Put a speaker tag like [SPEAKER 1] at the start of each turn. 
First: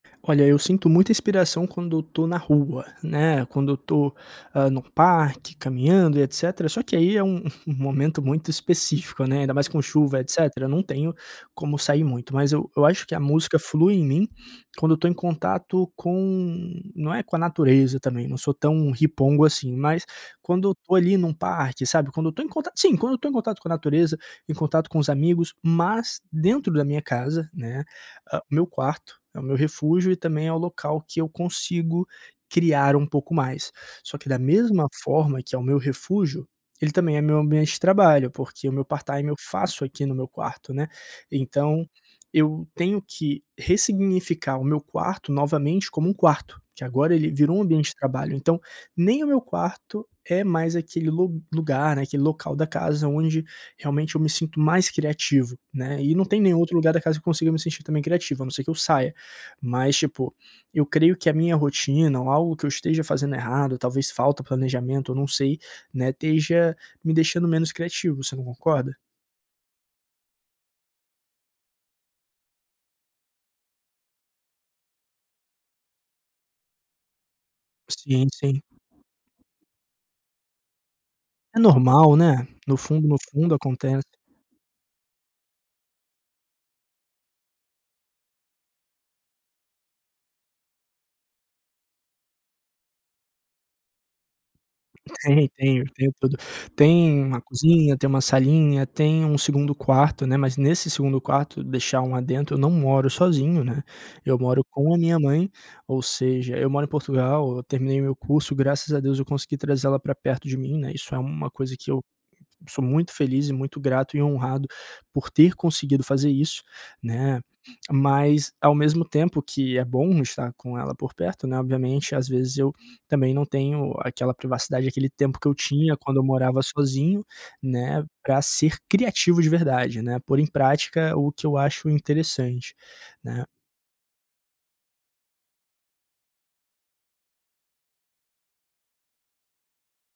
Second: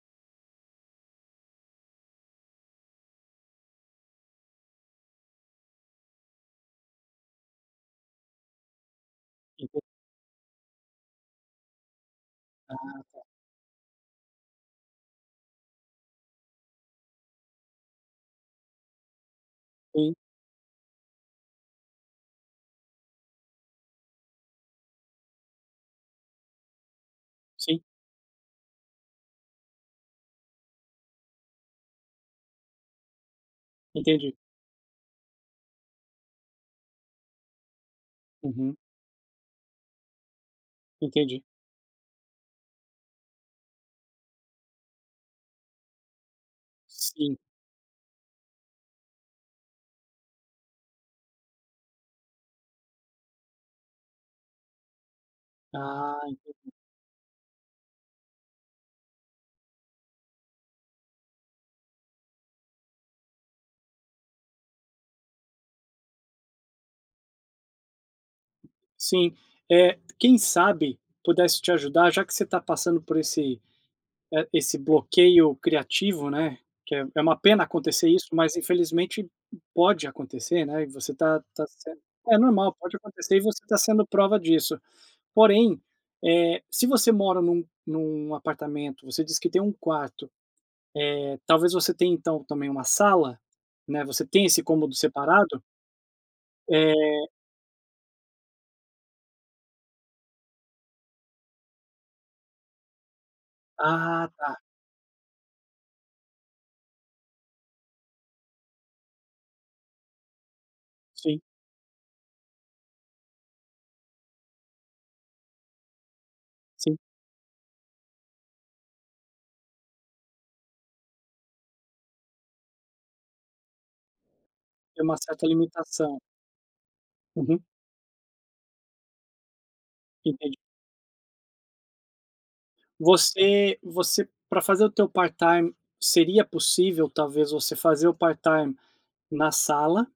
[SPEAKER 1] Olha, eu sinto muita inspiração quando eu estou na rua, né, quando eu estou, ah, num parque, caminhando e etcétera. Só que aí é um um momento muito específico, né, ainda
[SPEAKER 2] E
[SPEAKER 1] mais com
[SPEAKER 2] vo
[SPEAKER 1] chuva e etcétera, não tenho como sair muito, mas eu
[SPEAKER 2] Ah,
[SPEAKER 1] eu acho que a
[SPEAKER 2] tá.
[SPEAKER 1] música flui em mim quando eu estou em contato com não é com a natureza também, eu não sou tão ripongo assim, mas
[SPEAKER 2] Sim.
[SPEAKER 1] quando eu estou ali num parque, sabe? Quando eu estou em contato, sim, quando eu estou em contato com a natureza, em contato com os amigos, mas dentro da minha casa,
[SPEAKER 2] Sim.
[SPEAKER 1] né, hã meu quarto é o meu refúgio e também é o local que eu consigo criar um pouco mais. Só que
[SPEAKER 2] Entendi.
[SPEAKER 1] da mesma forma que é o meu refúgio, ele também é meu ambiente de trabalho, porque o
[SPEAKER 2] Uhum.
[SPEAKER 1] meu part-time eu faço aqui no meu quarto, né,
[SPEAKER 2] Entendi.
[SPEAKER 1] então, eu tenho que ressignificar o meu quarto novamente como um quarto, que agora ele
[SPEAKER 2] Sim.
[SPEAKER 1] virou um ambiente de trabalho. Então, nem o meu quarto é mais aquele lu lugar, né, aquele local da casa onde realmente eu me sinto mais criativo, né. E
[SPEAKER 2] Ah,
[SPEAKER 1] não tem nenhum
[SPEAKER 2] entendi.
[SPEAKER 1] outro lugar da casa que eu consiga me sentir também criativo, a não ser que eu saia. Mas tipo, eu creio que a minha rotina ou algo que eu esteja fazendo errado, talvez falta planejamento, eu não sei, né, esteja me deixando menos criativo. Você não concorda?
[SPEAKER 2] Sim, eh, quem sabe, pudesse te ajudar, já que você está passando por esse, eh, esse bloqueio criativo, né, que é uma pena acontecer
[SPEAKER 1] Sim,
[SPEAKER 2] isso, mas
[SPEAKER 1] sim.
[SPEAKER 2] infelizmente p pode acontecer, né, e você está
[SPEAKER 1] É
[SPEAKER 2] está sen
[SPEAKER 1] normal,
[SPEAKER 2] É
[SPEAKER 1] né?
[SPEAKER 2] normal,
[SPEAKER 1] No
[SPEAKER 2] pode
[SPEAKER 1] fundo, no
[SPEAKER 2] acontecer e
[SPEAKER 1] fundo
[SPEAKER 2] você está
[SPEAKER 1] acontece.
[SPEAKER 2] sendo prova disso. Porém, eh, se você mora num num apartamento, você diz que tem 1 quarto, eh, talvez você tenha então, também, 1 sala, né, você tem esse cômodo
[SPEAKER 1] Tem,
[SPEAKER 2] separado?
[SPEAKER 1] tenho, tenho tudo: tem
[SPEAKER 2] Eh.
[SPEAKER 1] 1 cozinha, tem 1 salinha, tem 1 2º quarto, né, mas nesse 2º quarto Deixar um adendo: eu não moro sozinho, né,
[SPEAKER 2] Ah,
[SPEAKER 1] eu
[SPEAKER 2] tá.
[SPEAKER 1] moro com a minha mãe, ou seja, eu moro em Portugal, eu terminei o meu curso. Graças a Deus eu consegui trazer ela para perto de mim, né, isso é
[SPEAKER 2] Sim.
[SPEAKER 1] 1 coisa que eu sou muito feliz e muito grato e honrado por ter conseguido fazer isso,
[SPEAKER 2] Sim.
[SPEAKER 1] né? Mas ao mesmo tempo que é bom estar com ela por perto, né, obviamente, às vezes eu também não tenho aquela privacidade,
[SPEAKER 2] Tem
[SPEAKER 1] aquele
[SPEAKER 2] uma
[SPEAKER 1] tempo
[SPEAKER 2] certa
[SPEAKER 1] que eu tinha quando
[SPEAKER 2] limitação.
[SPEAKER 1] eu morava sozinho,
[SPEAKER 2] Uhum.
[SPEAKER 1] né, para ser criativo de verdade, né, pôr em
[SPEAKER 2] Entendi.
[SPEAKER 1] prática o que eu acho interessante, né?
[SPEAKER 2] Você você, para fazer o teu part-time, seria possível, talvez, você fazer o part-time na sala?